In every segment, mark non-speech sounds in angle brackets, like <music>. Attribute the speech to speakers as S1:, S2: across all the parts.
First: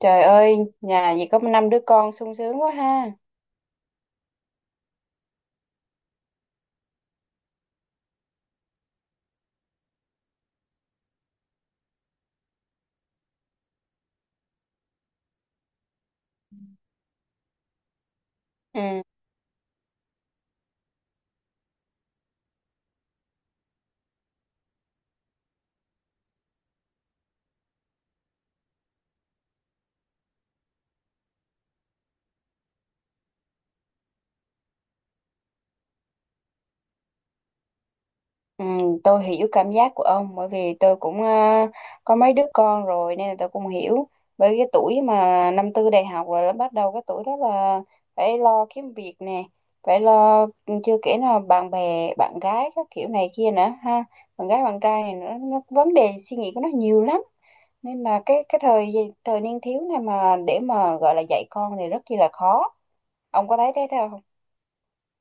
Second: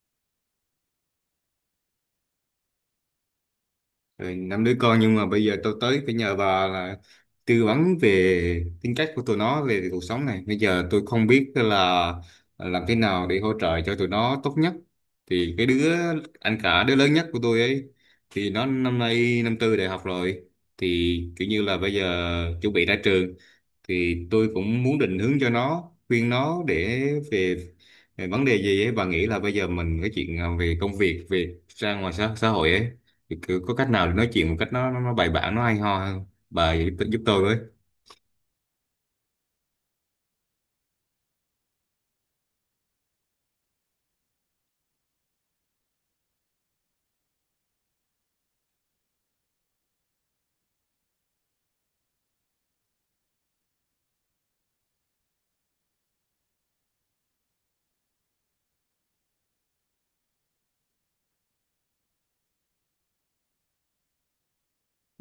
S1: Trời ơi, nhà gì có năm đứa con sung sướng quá ha.
S2: Rồi, năm đứa con nhưng mà bây giờ tôi tới phải nhờ bà là tư vấn về tính cách của tụi nó về cuộc sống này. Bây giờ tôi không biết là làm thế nào để hỗ trợ cho tụi nó tốt nhất. Thì cái đứa anh cả, đứa lớn nhất của tôi ấy, thì nó
S1: Ừ,
S2: năm nay năm tư đại học rồi, thì kiểu như là bây giờ chuẩn bị ra trường, thì tôi cũng muốn định hướng cho nó, khuyên nó để về, về vấn đề gì ấy bà nghĩ là bây giờ mình cái chuyện về công việc, về ra ngoài xã hội ấy, thì cứ có cách nào để nói chuyện một cách nó bài bản, nó hay ho hơn. Bà giúp tôi với.
S1: ừ, tôi hiểu cảm giác của ông bởi vì tôi cũng có mấy đứa con rồi nên là tôi cũng hiểu. Bởi cái tuổi mà năm tư đại học rồi là bắt đầu cái tuổi đó là phải lo kiếm việc nè, phải lo ừ, chưa kể là bạn bè, bạn gái các kiểu này kia nữa ha. Bạn gái bạn trai này nữa, nó vấn đề suy nghĩ của nó nhiều lắm. Nên là cái thời thời niên thiếu này mà để mà gọi là dạy con thì rất chi là khó. Ông có thấy thế theo không?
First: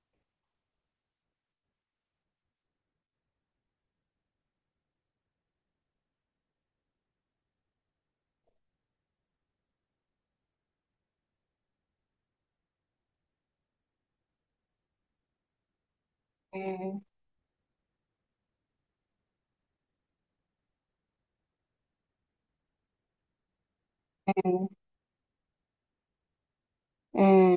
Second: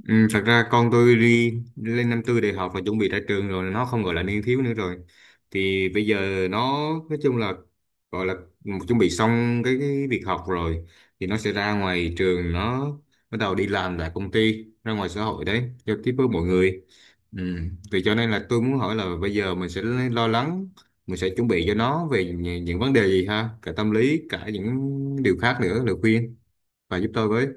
S2: Ừ, thật ra con tôi đi lên năm tư đại học và chuẩn bị ra trường rồi, nó không gọi là niên thiếu nữa rồi. Thì bây giờ nó, nói chung là, gọi là chuẩn bị xong cái việc học rồi, thì nó sẽ ra ngoài trường, nó bắt đầu đi làm tại công ty, ra ngoài xã hội đấy, giao tiếp với mọi
S1: Ừ.
S2: người, ừ. Thì cho nên là tôi muốn hỏi là bây giờ mình sẽ lo lắng, mình sẽ chuẩn bị cho nó về những vấn đề gì, ha, cả tâm lý cả
S1: Ừ.
S2: những điều khác nữa, lời khuyên, và giúp tôi với.
S1: Ừ.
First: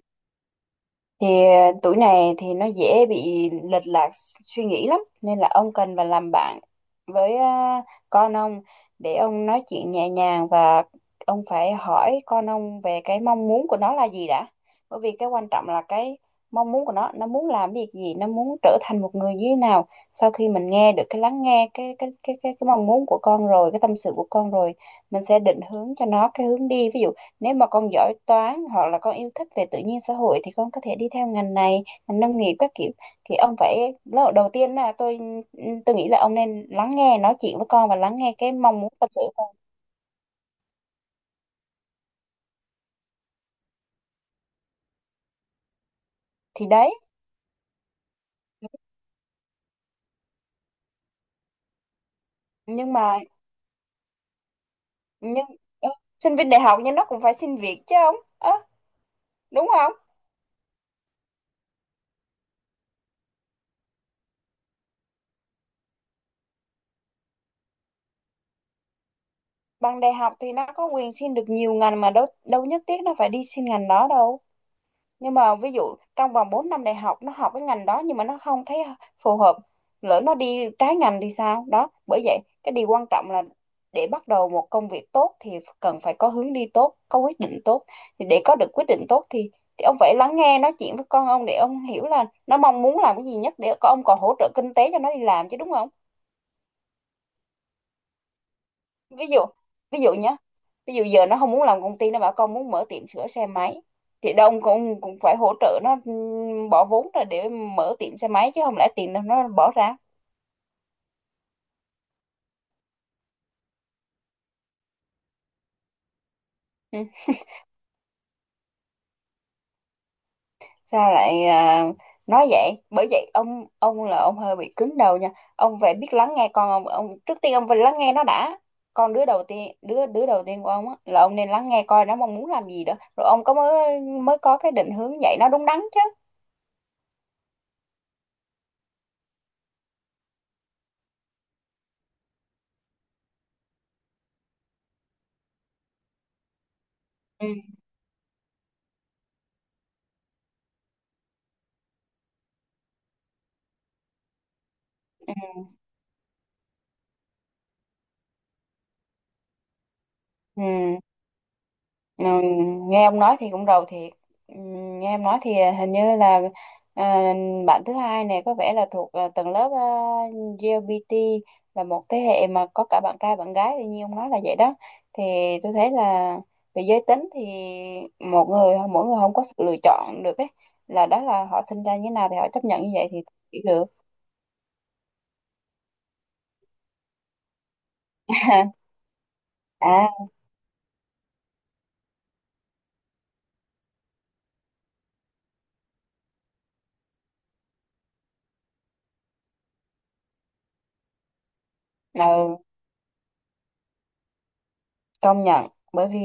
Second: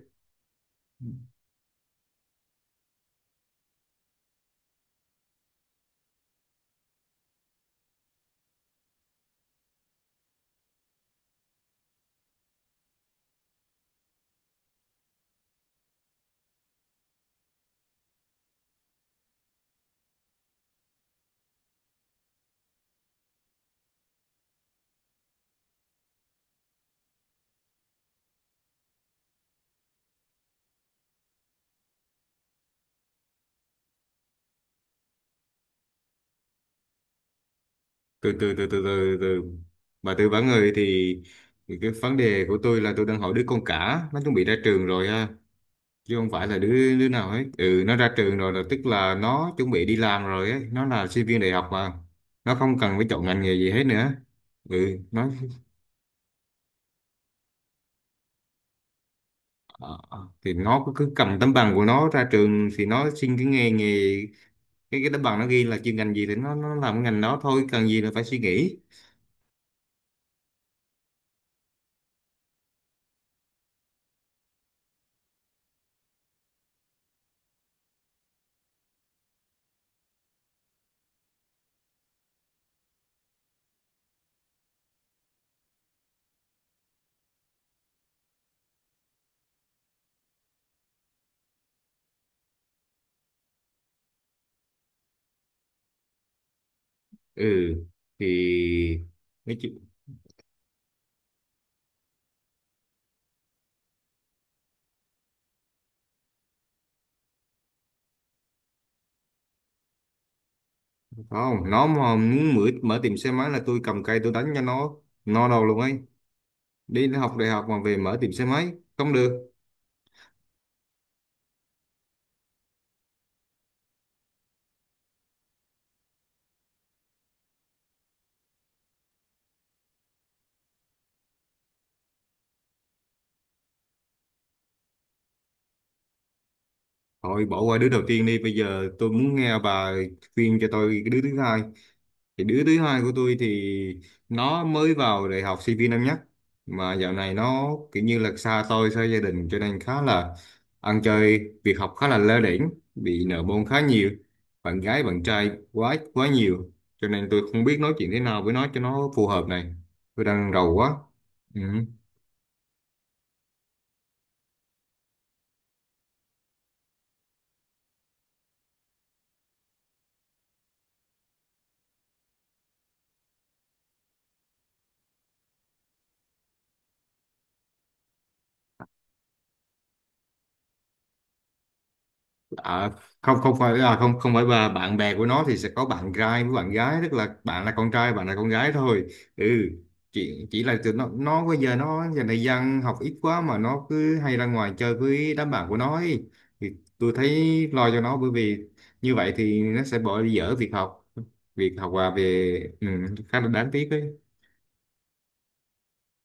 S1: Thì tuổi này thì nó dễ bị lệch lạc suy nghĩ lắm nên là ông cần phải làm bạn với con ông để ông nói chuyện nhẹ nhàng và ông phải hỏi con ông về cái mong muốn của nó là gì đã, bởi vì cái quan trọng là cái mong muốn của nó muốn làm việc gì, nó muốn trở thành một người như thế nào. Sau khi mình nghe được cái lắng nghe cái mong muốn của con rồi, cái tâm sự của con rồi, mình sẽ định hướng cho nó cái hướng đi. Ví dụ nếu mà con giỏi toán hoặc là con yêu thích về tự nhiên xã hội thì con có thể đi theo ngành này, ngành nông nghiệp các kiểu. Thì ông phải lúc đầu tiên là tôi nghĩ là ông nên lắng nghe nói chuyện với con và lắng
S2: Từ
S1: nghe cái
S2: từ từ
S1: mong
S2: từ
S1: muốn tâm
S2: từ
S1: sự
S2: từ,
S1: của con.
S2: bà tư vấn người thì cái vấn đề của tôi là tôi đang hỏi đứa con cả, nó chuẩn bị ra trường rồi ha, chứ không phải là
S1: Thì
S2: đứa
S1: đấy,
S2: đứa nào hết. Ừ nó ra trường rồi là tức là nó chuẩn bị đi làm rồi ấy, nó là sinh viên đại học mà, nó không
S1: nhưng
S2: cần phải
S1: mà
S2: chọn ngành nghề gì hết nữa. Ừ nó
S1: nhưng ơ, sinh viên đại học nhưng nó cũng phải xin việc chứ ông. Đúng không?
S2: ờ, thì nó cứ cứ cầm tấm bằng của nó ra trường, thì nó xin cái nghề nghề, cái tấm bằng nó ghi là chuyên ngành gì thì nó làm cái ngành đó thôi, cần gì là phải suy nghĩ.
S1: Bằng đại học thì nó có quyền xin được nhiều ngành mà, đâu đâu nhất thiết nó phải đi xin ngành đó đâu. Nhưng mà ví dụ trong vòng 4 năm đại học nó học cái ngành đó nhưng mà nó không thấy phù hợp, lỡ nó đi trái ngành thì sao? Đó bởi vậy cái điều quan trọng là để bắt đầu một công việc tốt thì cần phải có hướng đi tốt, có quyết định tốt. Thì để có được quyết định tốt thì ông phải lắng nghe nói chuyện với con ông để ông hiểu là nó mong muốn làm cái gì nhất, để con ông còn hỗ trợ kinh tế cho nó đi làm chứ, đúng không?
S2: Ừ thì
S1: Ví dụ, ví dụ nhé, ví dụ giờ nó không muốn làm công ty, nó bảo con muốn mở tiệm sửa xe máy thì đông cũng cũng phải hỗ trợ nó, bỏ vốn ra để mở tiệm xe máy chứ không lẽ tiền nó bỏ ra.
S2: không, nó mà muốn mở mở tiệm xe máy là tôi cầm cây tôi đánh cho nó no đầu luôn ấy.
S1: Ừ.
S2: Đi học đại học mà về mở tiệm xe máy không được.
S1: Sao lại nói vậy? Bởi vậy ông là ông hơi bị cứng đầu nha. Ông phải biết lắng nghe con ông trước tiên ông phải lắng nghe nó đã. Con đứa đầu tiên, đứa đứa đầu tiên của ông á, là ông nên lắng nghe coi nó mong muốn làm gì đó, rồi ông có mới mới có cái định hướng dạy nó đúng đắn chứ.
S2: Thôi bỏ qua đứa đầu tiên đi, bây giờ tôi muốn nghe bà khuyên cho tôi cái đứa thứ hai. Thì đứa thứ hai của tôi thì nó mới vào đại học, sinh viên năm nhất, mà dạo này
S1: Ừ.
S2: nó kiểu như là xa tôi, xa gia đình, cho nên khá là ăn chơi, việc học khá là lơ đễnh, bị nợ môn khá nhiều, bạn gái bạn trai quá quá nhiều, cho nên tôi không biết nói chuyện thế nào với nó cho nó phù hợp này. Tôi đang
S1: Ừ.
S2: rầu quá, ừ.
S1: Ừ, nghe ông nói thì cũng rầu thiệt. Ừ, nghe em nói thì hình như là à, bạn thứ hai này có vẻ là thuộc tầng lớp LGBT, là một thế hệ mà có cả bạn trai bạn gái thì như ông nói là vậy đó. Thì tôi thấy là về giới tính thì một người mỗi người không có sự lựa chọn được ấy, là đó là họ sinh ra như thế nào thì họ chấp nhận
S2: À,
S1: như vậy thì
S2: không không
S1: hiểu
S2: phải
S1: được.
S2: không không phải bà, bạn bè của nó thì sẽ có bạn trai với bạn gái, tức là bạn là con trai, bạn là con gái
S1: <laughs>
S2: thôi. Ừ,
S1: À,
S2: chỉ là tụi nó bây giờ nó giờ này dân học ít quá mà nó cứ hay ra ngoài chơi với đám bạn của nó ấy. Thì tôi thấy lo cho nó, bởi vì như vậy thì nó sẽ bỏ dở việc học, việc học và về,
S1: ừ,
S2: ừ, khá là đáng tiếc ấy.
S1: công nhận. Bởi vì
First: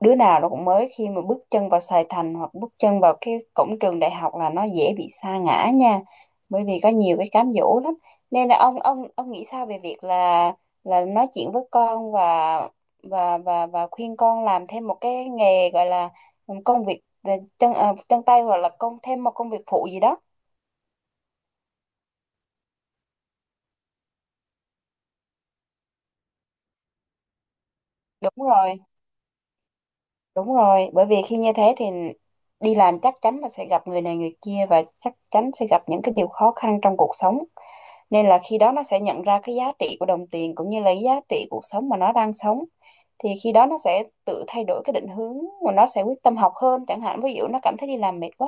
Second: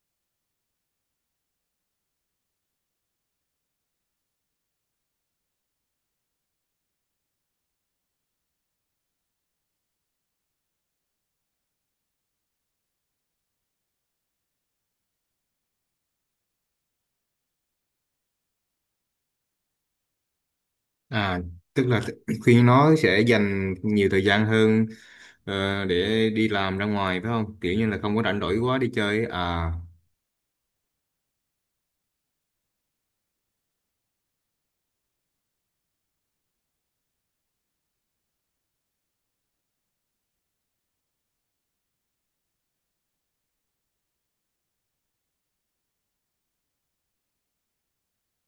S1: đứa nào nó cũng mới khi mà bước chân vào Sài Thành hoặc bước chân vào cái cổng trường đại học là nó dễ bị sa ngã nha, bởi vì có nhiều cái cám dỗ lắm. Nên là ông nghĩ sao về việc là nói chuyện với con và và khuyên con làm thêm một cái nghề, gọi là công việc chân chân tay, hoặc là công thêm một công việc phụ gì đó.
S2: À, tức là khi <clears throat> nó sẽ dành nhiều thời gian hơn, để đi làm ra ngoài phải không? Kiểu như là không có rảnh
S1: Đúng
S2: rỗi
S1: rồi,
S2: quá đi chơi ấy,
S1: đúng rồi, bởi vì khi như thế thì đi làm chắc chắn là sẽ gặp người này người kia, và chắc chắn sẽ gặp những cái điều khó khăn trong cuộc sống. Nên là khi đó nó sẽ nhận ra cái giá trị của đồng tiền, cũng như là cái giá trị cuộc sống mà nó đang sống. Thì khi đó nó sẽ tự thay đổi cái định hướng, mà nó sẽ quyết tâm học hơn chẳng hạn. Ví dụ nó cảm thấy đi làm mệt quá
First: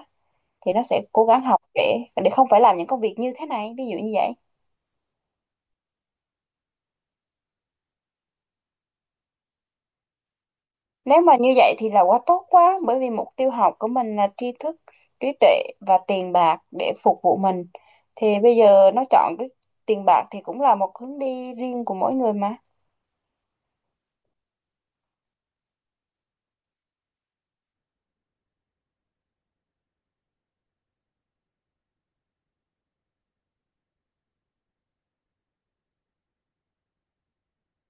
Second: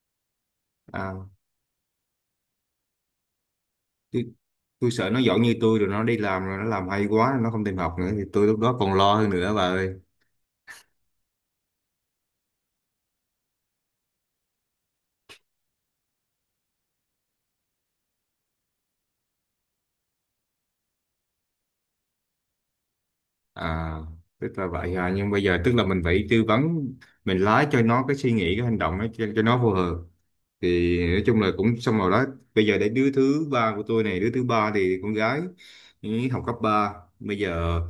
S1: thì nó sẽ cố
S2: à
S1: gắng học để không phải làm những công việc như thế này, ví dụ như
S2: tôi,
S1: vậy.
S2: tôi sợ nó giỏi như tôi rồi nó đi làm rồi nó làm hay quá nó không tìm học nữa, thì tôi lúc đó còn lo hơn nữa bà ơi.
S1: Nếu mà như vậy thì là quá tốt quá, bởi vì mục tiêu học của mình là tri thức, trí tuệ và tiền bạc để phục vụ mình. Thì bây giờ nó chọn cái tiền bạc thì cũng là một hướng đi riêng của mỗi người mà.
S2: À tức là vậy à, nhưng bây giờ tức là mình phải tư vấn, mình lái cho nó cái suy nghĩ, cái hành động nó cho nó phù hợp. Thì nói chung là cũng xong rồi đó. Bây giờ đến đứa thứ ba của tôi này, đứa thứ ba thì con gái, ý, học cấp ba. Bây giờ,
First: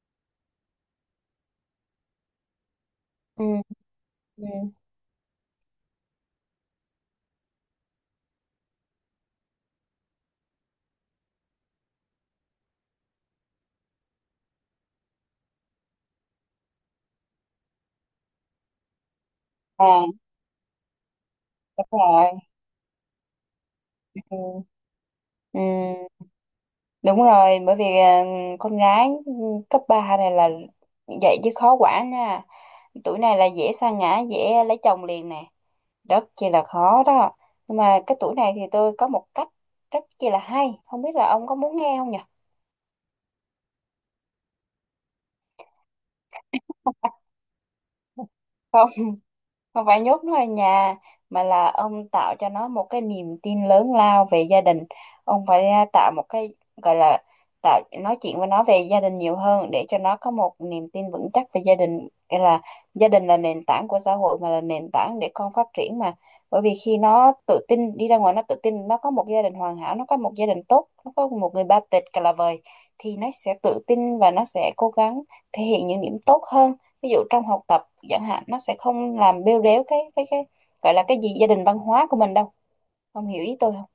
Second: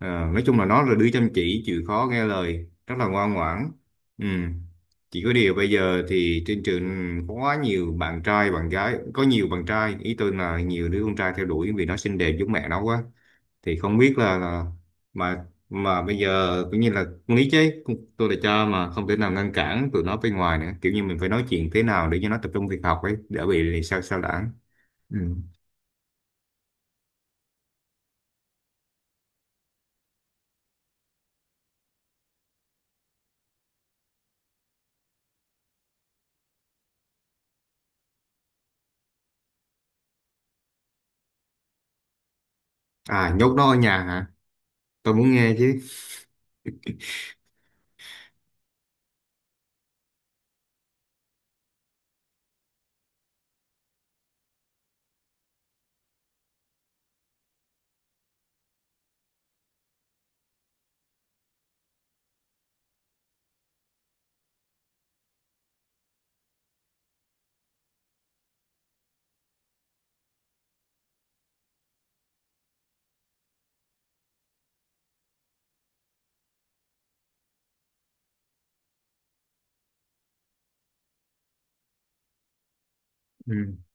S2: à, nói chung là nó là đứa chăm chỉ, chịu khó, nghe lời, rất là ngoan
S1: Ừ.
S2: ngoãn, ừ.
S1: Ừ.
S2: Chỉ có điều bây giờ thì trên trường có quá nhiều bạn trai bạn gái, có nhiều bạn trai, ý tôi là nhiều đứa con trai theo đuổi vì nó xinh đẹp giống mẹ nó quá. Thì không biết là mà bây giờ cũng như là con lý chứ con- tôi là cho mà không thể nào ngăn cản tụi
S1: À,
S2: nó bên ngoài nữa, kiểu như mình phải nói chuyện thế
S1: đúng
S2: nào để cho
S1: rồi.
S2: nó tập trung việc học ấy, đỡ bị sao sao lãng.
S1: Ừ.
S2: Ừ.
S1: Ừ. Đúng rồi, bởi vì con gái ừ, cấp 3 này là vậy chứ khó quản nha. Tuổi này là dễ sa ngã, dễ lấy chồng liền nè. Rất chi là khó đó. Nhưng mà cái tuổi này thì tôi có một cách rất chi là hay. Không biết là ông có muốn nghe không nhỉ?
S2: À, nhốt nó ở nhà hả? Tôi muốn nghe chứ.
S1: Không, không phải nhốt nó ở nhà, mà là ông tạo cho nó một cái niềm tin lớn lao về gia đình. Ông phải tạo một cái gọi là tạo nói chuyện với nó về gia đình nhiều hơn, để cho nó có một niềm tin vững chắc về gia đình. Nghĩa là gia đình là nền tảng của xã hội mà, là nền tảng để con phát triển mà. Bởi vì khi nó tự tin đi ra ngoài, nó tự tin nó có một gia đình hoàn hảo, nó có một gia đình tốt, nó có một người ba tịch cả là vời, thì nó sẽ tự tin và nó sẽ cố gắng thể hiện những điểm tốt hơn. Ví dụ trong học tập chẳng hạn, nó sẽ không làm bêu rếu cái gọi là cái gì gia đình văn hóa của mình đâu. Không hiểu
S2: Ừ.
S1: ý tôi không?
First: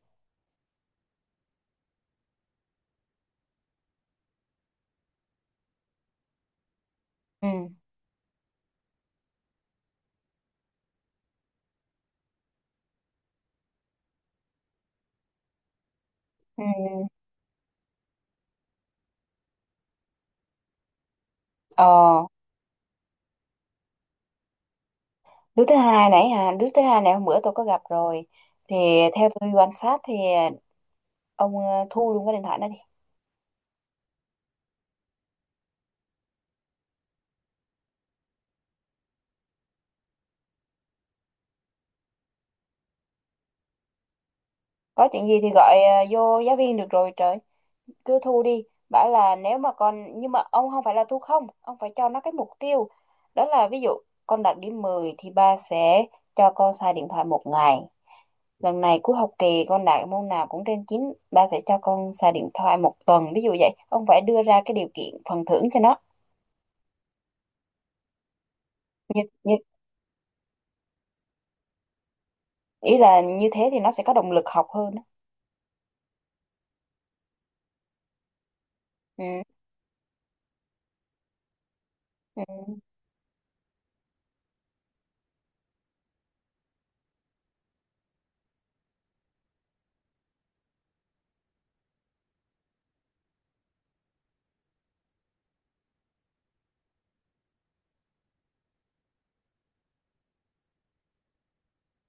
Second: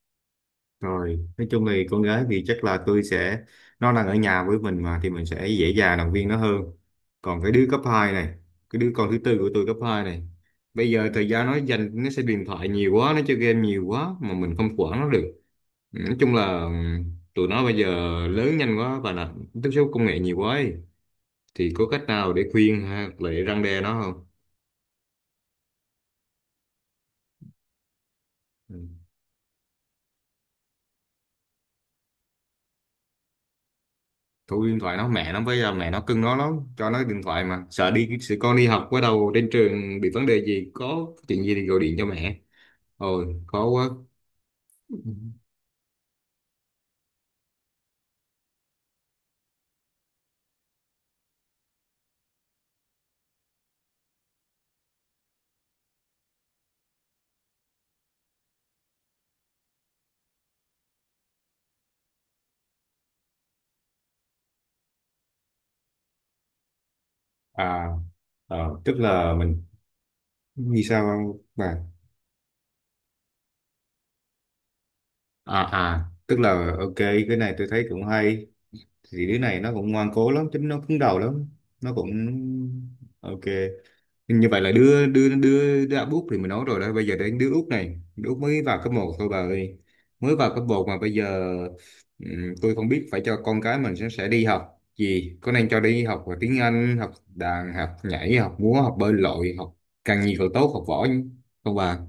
S2: Rồi, nói chung thì con gái thì chắc là tôi sẽ, nó đang ở nhà với mình mà, thì mình sẽ dễ dàng động viên nó hơn. Còn cái đứa
S1: Ừ.
S2: cấp 2 này, cái đứa con thứ tư của tôi, cấp 2 này, bây giờ thời gian nó dành, nó sẽ điện thoại nhiều quá, nó chơi game nhiều quá mà mình không quản nó được. Nói chung là, ừ,
S1: Ừ.
S2: tụi nó bây giờ lớn nhanh quá và là tiếp xúc công nghệ nhiều quá ấy. Thì
S1: ờ
S2: có cách nào để khuyên ha, để răn đe nó không?
S1: đứa thứ hai nãy hả, đứa thứ hai này hôm bữa tôi có gặp rồi.
S2: Ừ.
S1: Thì theo tôi quan sát thì ông thu luôn cái điện thoại nó đi.
S2: Thu điện thoại nó, mẹ nó bây giờ mẹ nó cưng nó lắm, cho nó điện thoại mà sợ đi, sợ con đi học, bắt đầu trên trường bị vấn đề gì, có chuyện gì thì gọi điện cho mẹ. Ôi khó quá.
S1: Có chuyện gì thì gọi vô giáo viên được rồi trời. Cứ thu đi, bảo là nếu mà con, nhưng mà ông không phải là thu không, ông phải cho nó cái mục tiêu. Đó là ví dụ con đạt điểm 10 thì ba sẽ cho con xài điện thoại một ngày. Lần này cuối học kỳ con đạt môn nào cũng trên chín, ba sẽ cho con xài điện thoại một tuần, ví dụ vậy. Ông phải đưa ra cái điều kiện phần thưởng cho nó.
S2: À. Tức
S1: Như,
S2: là
S1: như
S2: mình, vì sao không bà?
S1: ý là như thế thì nó sẽ có động lực học hơn á.
S2: Tức là ok, cái này tôi thấy cũng hay. Thì đứa
S1: Ừ.
S2: này nó cũng ngoan cố lắm, tính nó cứng đầu lắm. Nó cũng
S1: Ừ.
S2: ok. Nhưng như vậy là đưa đưa đưa đứa Úc thì mình nói rồi đó, bây giờ đến đứa Úc này, đứa Úc mới vào cấp 1 thôi bà ơi. Mới vào cấp 1 mà bây giờ, tôi không biết phải cho con cái mình sẽ đi học gì, có nên cho đi học về tiếng Anh, học đàn, học nhảy, học múa, học bơi lội, học càng nhiều càng tốt, học võ không bà?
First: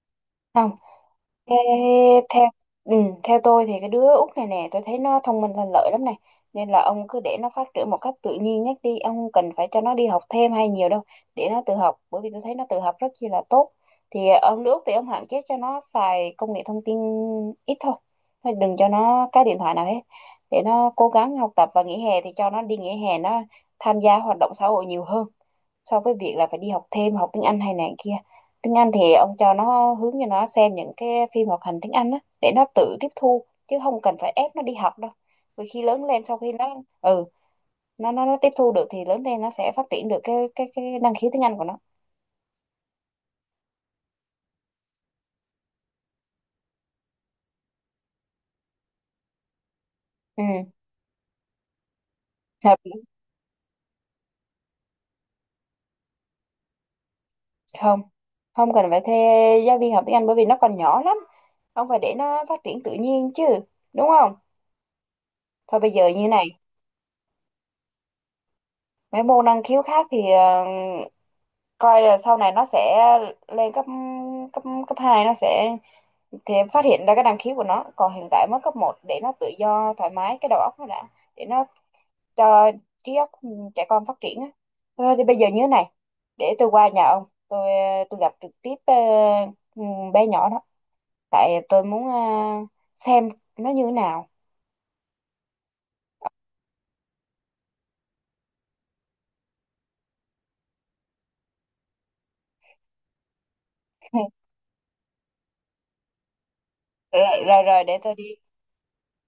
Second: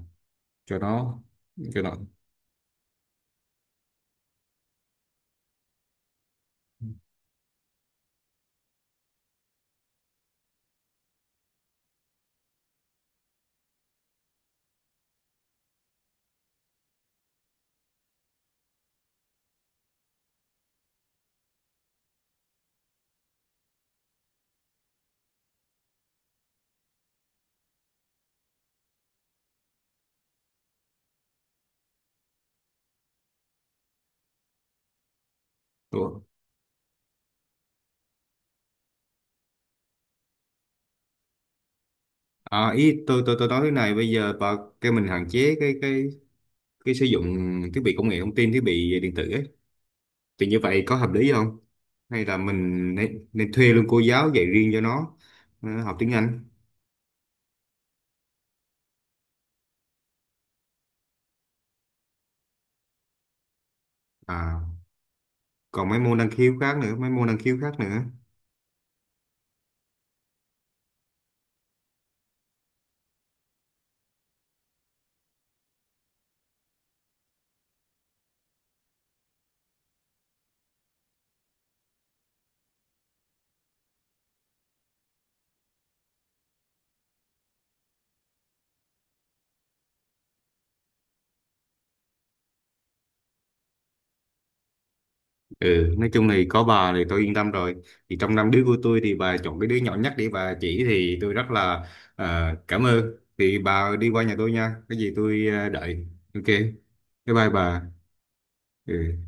S1: Không.
S2: Cho nó
S1: Ê,
S2: cho nó
S1: theo ừ, theo tôi thì cái đứa út này nè tôi thấy nó thông minh lanh lợi lắm này. Nên là ông cứ để nó phát triển một cách tự nhiên nhất đi, ông không cần phải cho nó đi học thêm hay nhiều đâu, để nó tự học. Bởi vì tôi thấy nó tự học rất chi là tốt. Thì ông đứa út thì ông hạn chế cho nó xài công nghệ thông tin, ít thôi. Thôi đừng cho nó cái điện thoại nào hết, để nó cố gắng học tập. Và nghỉ hè thì cho nó đi nghỉ hè, nó tham gia hoạt động xã hội nhiều hơn, so với việc là phải đi học thêm, học tiếng Anh hay này kia. Tiếng Anh thì ông cho nó hướng, cho nó xem những cái phim hoạt hình tiếng Anh á, để nó tự tiếp thu chứ không cần phải ép nó đi học đâu. Vì khi lớn
S2: tôi
S1: lên sau khi nó ừ nó tiếp thu được thì lớn lên nó sẽ phát triển được cái năng khiếu tiếng Anh của nó.
S2: À, ý tôi nói thế này, bây giờ bà kêu mình hạn chế cái sử dụng thiết bị công nghệ thông tin, thiết bị điện tử ấy.
S1: Ừ,
S2: Thì như vậy có hợp lý không? Hay là
S1: hợp lý.
S2: mình nên thuê luôn cô giáo dạy riêng cho nó, học tiếng Anh?
S1: Không, không cần phải thuê giáo viên học tiếng Anh, bởi vì nó còn nhỏ lắm. Ông phải để nó phát triển tự nhiên chứ, đúng không?
S2: À,
S1: Thôi
S2: còn
S1: bây
S2: mấy
S1: giờ
S2: môn
S1: như
S2: năng
S1: này,
S2: khiếu khác nữa, mấy môn năng khiếu khác nữa.
S1: mấy môn năng khiếu khác thì coi là sau này nó sẽ lên cấp, cấp hai nó sẽ thì em phát hiện ra cái năng khiếu của nó. Còn hiện tại mới cấp một, để nó tự do thoải mái cái đầu óc nó đã, để nó cho trí óc trẻ con phát triển á. Thôi thì bây giờ như thế này, để tôi qua nhà ông, tôi gặp trực tiếp ừ, bé nhỏ đó. Tại tôi muốn xem nó như thế nào.
S2: Ừ, nói chung thì có bà thì tôi yên tâm rồi. Thì trong năm đứa của tôi thì bà chọn cái đứa nhỏ nhất để bà chỉ, thì tôi rất là, cảm ơn. Thì bà đi qua nhà tôi
S1: <laughs>
S2: nha, cái gì tôi, đợi. Ok, bye.
S1: Rồi
S2: Bye
S1: rồi
S2: bà.
S1: rồi, để tôi đi.
S2: Ừ.